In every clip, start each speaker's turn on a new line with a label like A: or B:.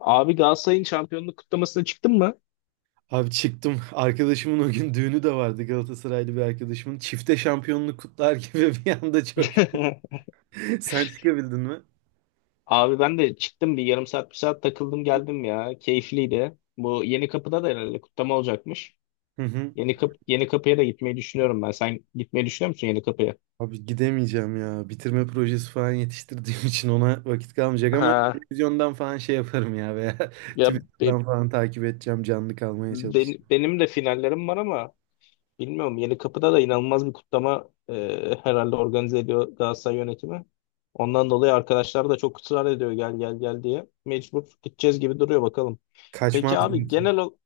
A: Abi Galatasaray'ın şampiyonluk kutlamasına çıktın mı?
B: Abi çıktım. Arkadaşımın o gün düğünü de vardı Galatasaraylı bir arkadaşımın. Çifte şampiyonluk kutlar gibi bir anda çok. Sen çıkabildin mi?
A: Abi ben de çıktım bir yarım saat bir saat takıldım geldim ya. Keyifliydi. Bu Yeni Kapı'da da herhalde kutlama olacakmış.
B: Hı hı.
A: Yeni Kapı'ya da gitmeyi düşünüyorum ben. Sen gitmeyi düşünüyor musun Yeni Kapı'ya?
B: Abi gidemeyeceğim ya. Bitirme projesi falan yetiştirdiğim için ona vakit kalmayacak ama
A: Ha.
B: televizyondan falan şey yaparım ya veya
A: Ya be-
B: Twitter'dan falan takip edeceğim. Canlı kalmaya çalışacağım.
A: benim de finallerim var ama bilmiyorum, Yeni Kapı'da da inanılmaz bir kutlama herhalde organize ediyor Galatasaray yönetimi. Ondan dolayı arkadaşlar da çok ısrar ediyor gel gel gel diye. Mecbur gideceğiz gibi duruyor, bakalım. Peki
B: Kaçmaz
A: abi
B: diyorsun.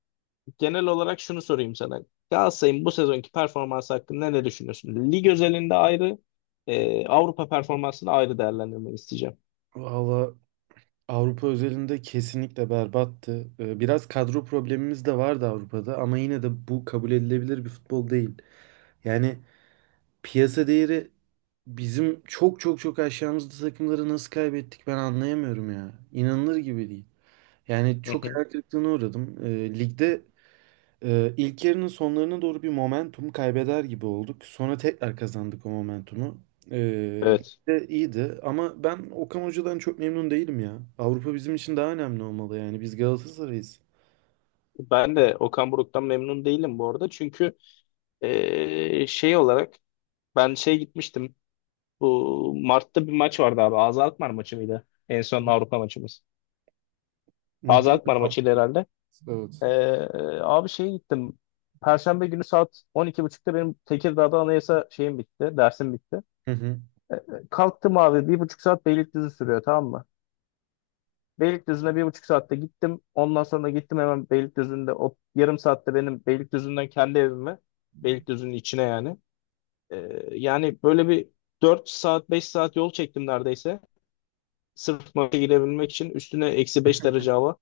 A: genel olarak şunu sorayım sana. Galatasaray'ın bu sezonki performansı hakkında ne düşünüyorsun? Lig özelinde ayrı, Avrupa performansını ayrı değerlendirmeni isteyeceğim.
B: Valla Avrupa özelinde kesinlikle berbattı. Biraz kadro problemimiz de vardı Avrupa'da ama yine de bu kabul edilebilir bir futbol değil. Yani piyasa değeri bizim çok çok çok aşağımızda takımları nasıl kaybettik ben anlayamıyorum ya. İnanılır gibi değil. Yani
A: Hı
B: çok
A: hı.
B: hayal kırıklığına uğradım. Ligde ilk yarının sonlarına doğru bir momentum kaybeder gibi olduk. Sonra tekrar kazandık o momentumu. Ee,
A: Evet.
B: ligde iyiydi ama ben Okan Hoca'dan çok memnun değilim ya. Avrupa bizim için daha önemli olmalı yani. Biz Galatasaray'ız.
A: Ben de Okan Buruk'tan memnun değilim bu arada. Çünkü şey olarak ben şey gitmiştim. Bu Mart'ta bir maç vardı abi. Ağza Alkmaar maçı mıydı? En son Avrupa maçımız. Ağza
B: Muhtemelen.
A: Alkmaar maçıydı herhalde.
B: Evet.
A: E, Abi şeye gittim. Perşembe günü saat 12.30'da benim Tekirdağ'da anayasa şeyim bitti. Dersim bitti.
B: Hı hı.
A: E, Kalktım abi, 1,5 saat Beylikdüzü sürüyor, tamam mı? Beylikdüzü'ne 1,5 saatte gittim. Ondan sonra gittim hemen Beylikdüzü'nde o yarım saatte benim Beylikdüzü'nden kendi evime. Beylikdüzü'nün içine yani. Yani böyle bir 4 saat 5 saat yol çektim neredeyse. Sırf maça girebilmek için, üstüne -5 derece hava.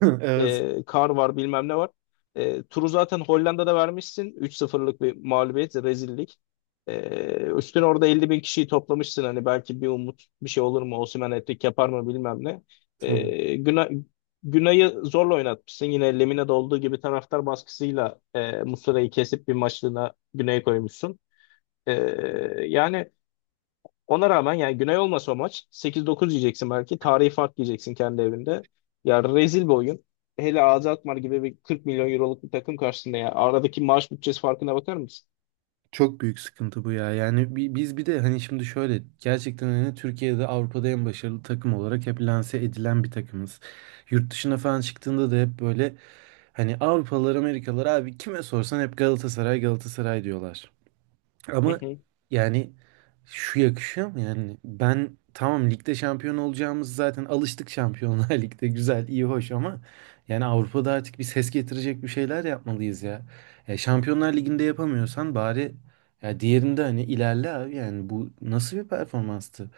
B: Evet.
A: Kar var, bilmem ne var. Turu zaten Hollanda'da vermişsin. 3-0'lık bir mağlubiyet, rezillik. E, Üstüne orada 50 bin kişiyi toplamışsın. Hani belki bir umut bir şey olur mu? Osimhen hat-trick yapar mı, bilmem ne.
B: Tabii.
A: E, Günay, Günay'ı zorla oynatmışsın. Yine Lemine'de olduğu gibi taraftar baskısıyla Muslera'yı kesip bir maçlığına Güney'e koymuşsun. E, Yani ona rağmen, yani Güney olmasa o maç 8-9 yiyeceksin belki. Tarihi fark yiyeceksin kendi evinde. Ya, rezil bir oyun. Hele AZ Alkmaar gibi bir 40 milyon euroluk bir takım karşısında ya. Aradaki maaş bütçesi farkına bakar mısın?
B: Çok büyük sıkıntı bu ya. Yani biz bir de hani şimdi şöyle gerçekten hani Türkiye'de Avrupa'da en başarılı takım olarak hep lanse edilen bir takımız. Yurt dışına falan çıktığında da hep böyle hani Avrupalılar, Amerikalılar abi kime sorsan hep Galatasaray Galatasaray diyorlar.
A: Hı
B: Ama
A: hı.
B: yani şu yakışıyor mu yani? Ben tamam ligde şampiyon olacağımız zaten alıştık Şampiyonlar Lig'de güzel, iyi, hoş ama yani Avrupa'da artık bir ses getirecek bir şeyler yapmalıyız ya. Şampiyonlar Ligi'nde yapamıyorsan bari ya diğerinde hani ilerle abi yani bu nasıl bir performanstı?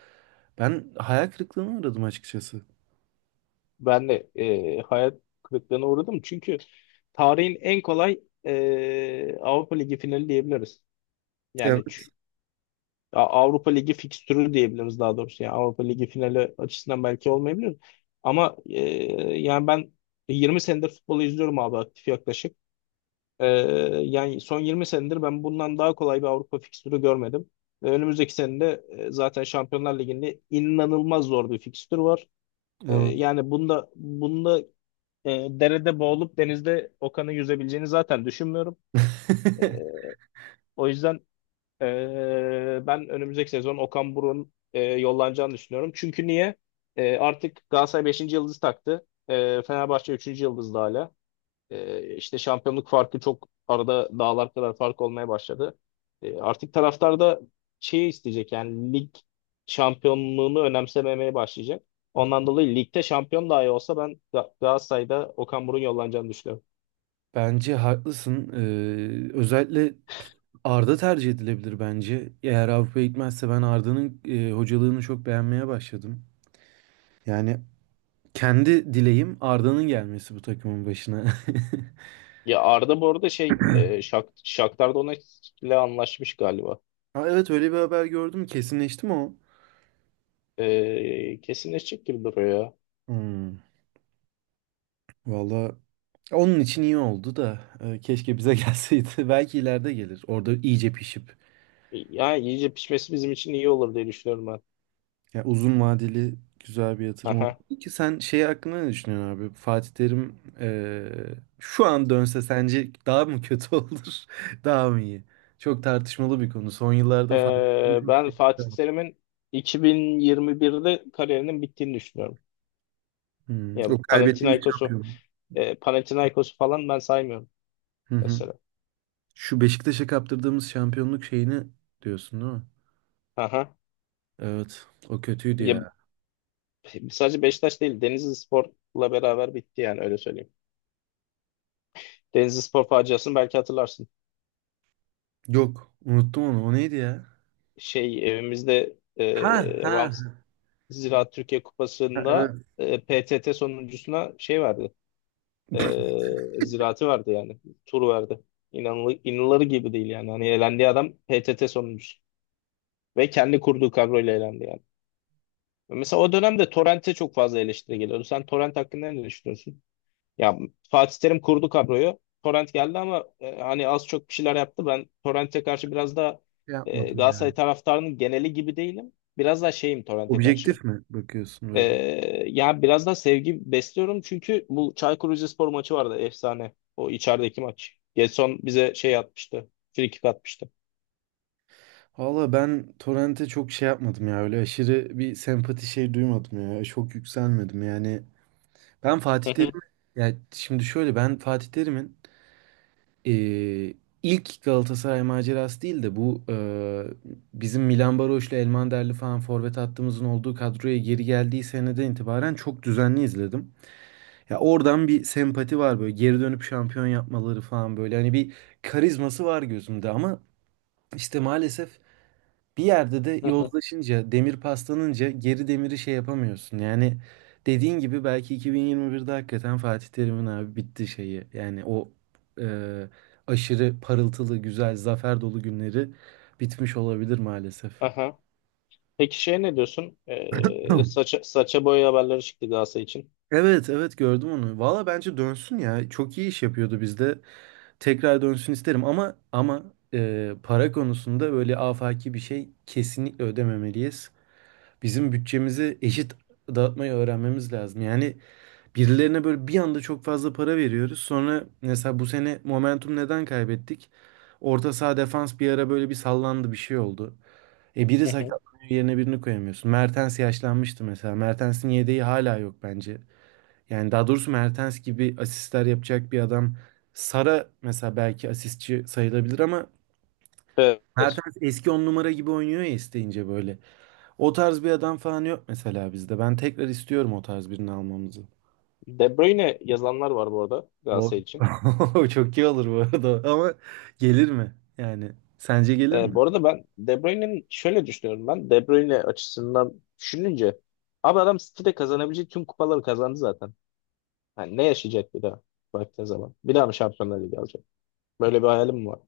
B: Ben hayal kırıklığına uğradım açıkçası.
A: Ben de hayal kırıklığına uğradım. Çünkü tarihin en kolay Avrupa Ligi finali diyebiliriz. Yani
B: Evet.
A: Avrupa Ligi fikstürü diyebiliriz daha doğrusu. Yani Avrupa Ligi finali açısından belki olmayabilir. Ama yani ben 20 senedir futbolu izliyorum abi, aktif yaklaşık. E, Yani son 20 senedir ben bundan daha kolay bir Avrupa fikstürü görmedim. Ve önümüzdeki senede zaten Şampiyonlar Ligi'nde inanılmaz zor bir fikstür var.
B: Evet.
A: Yani bunda derede boğulup denizde Okan'ı yüzebileceğini zaten düşünmüyorum. O yüzden ben önümüzdeki sezon Okan Buruk'un yollanacağını düşünüyorum. Çünkü niye? Artık Galatasaray beşinci yıldız taktı. Fenerbahçe üçüncü yıldızda hala. İşte şampiyonluk farkı çok, arada dağlar kadar fark olmaya başladı. Artık taraftar da şeyi isteyecek, yani lig şampiyonluğunu önemsememeye başlayacak. Ondan dolayı ligde şampiyon dahi olsa ben Galatasaray'da Okan Buruk'un yollanacağını düşünüyorum.
B: Bence haklısın. Özellikle Arda tercih edilebilir bence. Eğer Avrupa'ya gitmezse ben Arda'nın hocalığını çok beğenmeye başladım. Yani kendi dileğim Arda'nın gelmesi bu takımın başına.
A: Ya Arda bu arada şey, Shakhtar Donetsk'le anlaşmış galiba.
B: Ha, evet öyle bir haber gördüm. Kesinleşti mi o?
A: Kesinleşecek gibi duruyor ya.
B: Hmm, valla onun için iyi oldu da keşke bize gelseydi. Belki ileride gelir. Orada iyice pişip.
A: Yani iyice pişmesi bizim için iyi olur diye düşünüyorum ben.
B: Ya uzun vadeli güzel bir yatırım oldu.
A: Aha.
B: Peki sen şey hakkında ne düşünüyorsun abi? Fatih Terim şu an dönse sence daha mı kötü olur? Daha mı iyi? Çok tartışmalı bir konu. Son
A: E,
B: yıllarda Fatih Terim çok
A: Ben
B: kötü.
A: Fatih Terim'in 2021'de kariyerinin bittiğini düşünüyorum.
B: Hmm,
A: Ya
B: o kaybettiğimiz şampiyonluk.
A: Panathinaikos'u falan ben saymıyorum
B: Hı hı.
A: mesela.
B: Şu Beşiktaş'a kaptırdığımız şampiyonluk şeyini diyorsun değil mi?
A: Aha.
B: Evet. O kötüydü
A: Ya,
B: ya.
A: sadece Beşiktaş değil, Denizlispor'la beraber bitti yani, öyle söyleyeyim. Denizlispor faciasını belki hatırlarsın,
B: Yok. Unuttum onu. O neydi ya?
A: şey evimizde
B: Ha ha.
A: Rams Ziraat Türkiye
B: Ha, evet.
A: Kupası'nda PTT sonuncusuna şey verdi. Ziraati verdi yani. Tur verdi. İnanılır gibi değil yani. Hani elendiği adam PTT sonuncusu. Ve kendi kurduğu kadroyla elendi yani. Mesela o dönemde Torrent'e çok fazla eleştiri geliyordu. Sen Torrent hakkında ne düşünüyorsun? Ya Fatih Terim kurdu kadroyu. Torrent geldi ama hani az çok bir şeyler yaptı. Ben Torrent'e karşı biraz da
B: Şey yapmadım yani.
A: Galatasaray taraftarının geneli gibi değilim. Biraz daha şeyim Torrent'e karşı.
B: Objektif mi bakıyorsun
A: Ee,
B: böyle?
A: Ya biraz da sevgi besliyorum çünkü bu Çaykur Rizespor maçı vardı, efsane. O içerideki maç. Gedson bize şey atmıştı. Frikik atmıştı.
B: Valla ben Torrent'e çok şey yapmadım ya öyle aşırı bir sempati şey duymadım ya çok yükselmedim yani ben Fatih
A: Hı hı,
B: Terim ya şimdi şöyle ben Fatih Terim'in eee, ilk Galatasaray macerası değil de bu bizim Milan Baroş'la Elmanderli falan forvet hattımızın olduğu kadroya geri geldiği seneden itibaren çok düzenli izledim. Ya oradan bir sempati var böyle geri dönüp şampiyon yapmaları falan böyle hani bir karizması var gözümde ama işte maalesef bir yerde de
A: hı hı.
B: yozlaşınca, demir paslanınca geri demiri şey yapamıyorsun. Yani dediğin gibi belki 2021'de hakikaten Fatih Terim'in abi bitti şeyi. Yani o e, aşırı parıltılı, güzel, zafer dolu günleri bitmiş olabilir maalesef.
A: Aha. Peki şey, ne diyorsun?
B: Hı.
A: Saça boya haberleri çıktı Galatasaray için.
B: Evet, evet gördüm onu. Valla bence dönsün ya. Çok iyi iş yapıyordu bizde. Tekrar dönsün isterim ama para konusunda böyle afaki bir şey kesinlikle ödememeliyiz. Bizim bütçemizi eşit dağıtmayı öğrenmemiz lazım. Yani birilerine böyle bir anda çok fazla para veriyoruz. Sonra mesela bu sene momentum neden kaybettik? Orta saha defans bir ara böyle bir sallandı bir şey oldu. Biri
A: Hı hı.
B: sakatlanıyor yerine birini koyamıyorsun. Mertens yaşlanmıştı mesela. Mertens'in yedeği hala yok bence. Yani daha doğrusu Mertens gibi asistler yapacak bir adam. Sara mesela belki asistçi sayılabilir ama
A: Evet.
B: Mertens eski on numara gibi oynuyor ya isteyince böyle. O tarz bir adam falan yok mesela bizde. Ben tekrar istiyorum o tarz birini almamızı.
A: De Bruyne yazanlar var bu arada Galatasaray için.
B: O çok iyi olur bu arada. Ama gelir mi? Yani sence gelir mi?
A: Bu arada ben De Bruyne'nin şöyle düşünüyorum ben. De Bruyne açısından düşününce abi, adam City'de kazanabileceği tüm kupaları kazandı zaten. Yani ne yaşayacak bir daha baktığın zaman? Bir daha mı Şampiyonlar Ligi alacak? Böyle bir hayalim mi var?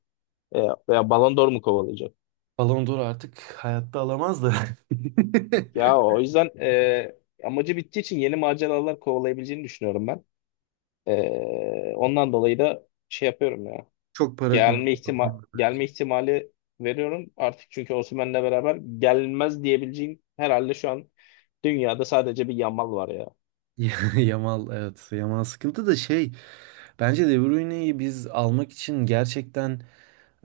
A: E, Veya Ballon d'Or mu kovalayacak?
B: Ballon d'Or artık hayatta alamaz da.
A: Ya o yüzden amacı bittiği için yeni maceralar kovalayabileceğini düşünüyorum ben. Ondan dolayı da şey yapıyorum ya.
B: Çok para konusu. O konuda.
A: Gelme ihtimali veriyorum artık, çünkü Osimhen'le beraber gelmez diyebileceğim herhalde şu an dünyada sadece bir Yamal var ya.
B: Yamal evet. Yamal sıkıntı da şey. Bence De Bruyne'yi biz almak için gerçekten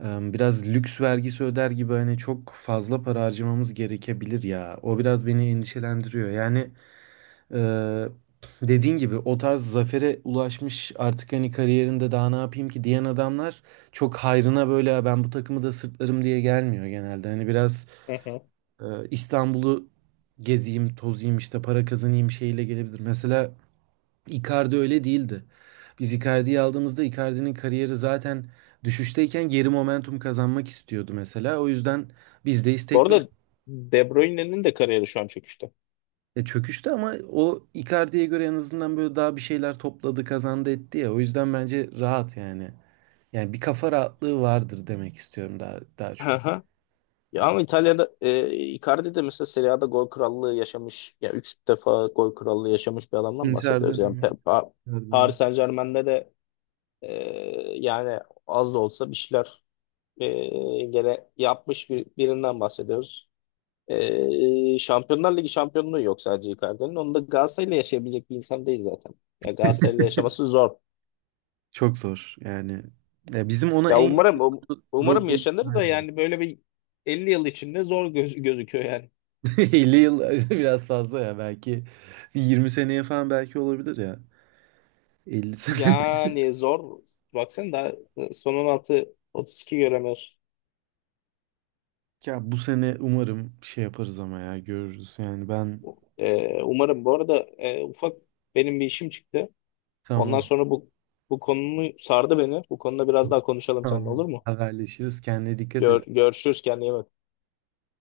B: biraz lüks vergisi öder gibi hani çok fazla para harcamamız gerekebilir ya. O biraz beni endişelendiriyor. Yani Ee, dediğin gibi o tarz zafere ulaşmış artık hani kariyerinde daha ne yapayım ki diyen adamlar çok hayrına böyle "Ya ben bu takımı da sırtlarım diye gelmiyor genelde. Hani biraz
A: Hı hı.
B: e, İstanbul'u gezeyim, tozayım işte para kazanayım şeyle gelebilir. Mesela Icardi öyle değildi. Biz Icardi'yi aldığımızda Icardi'nin kariyeri zaten düşüşteyken geri momentum kazanmak istiyordu mesela. O yüzden biz de
A: Bu
B: istekli.
A: arada De Bruyne'nin de kariyeri şu an çöküşte.
B: Çöküştü ama o Icardi'ye göre en azından böyle daha bir şeyler topladı, kazandı etti ya. O yüzden bence rahat yani. Yani bir kafa rahatlığı vardır demek istiyorum daha daha çok.
A: Ya ama İtalya'da Icardi de mesela Serie A'da gol krallığı yaşamış. Ya, 3 defa gol krallığı yaşamış bir adamdan
B: Inter
A: bahsediyoruz. Yani
B: dönemi.
A: Paris
B: Icardi'nin.
A: Saint-Germain'de de e, yani az da olsa bir şeyler e, gene yapmış birinden bahsediyoruz. Şampiyonlar Ligi şampiyonluğu yok sadece Icardi'nin. Onu da Galatasaray'la yaşayabilecek bir insan değil zaten. Ya Galatasaray'la yaşaması zor.
B: Çok zor yani. Ya bizim ona
A: Ya
B: en
A: umarım umarım
B: Drogba
A: yaşanır da, yani böyle bir 50 yıl içinde zor gözüküyor yani.
B: 50 yıl biraz fazla ya belki bir 20 seneye falan belki olabilir ya. 50 sene.
A: Yani zor. Baksana, daha son 16 32 göremiyoruz.
B: Ya bu sene umarım şey yaparız ama ya görürüz yani ben
A: Umarım. Bu arada ufak benim bir işim çıktı. Ondan
B: tamam.
A: sonra bu konumu sardı beni. Bu konuda biraz daha konuşalım seninle, olur
B: Tamam.
A: mu?
B: Haberleşiriz. Kendine dikkat et.
A: Görüşürüz, kendine iyi bak.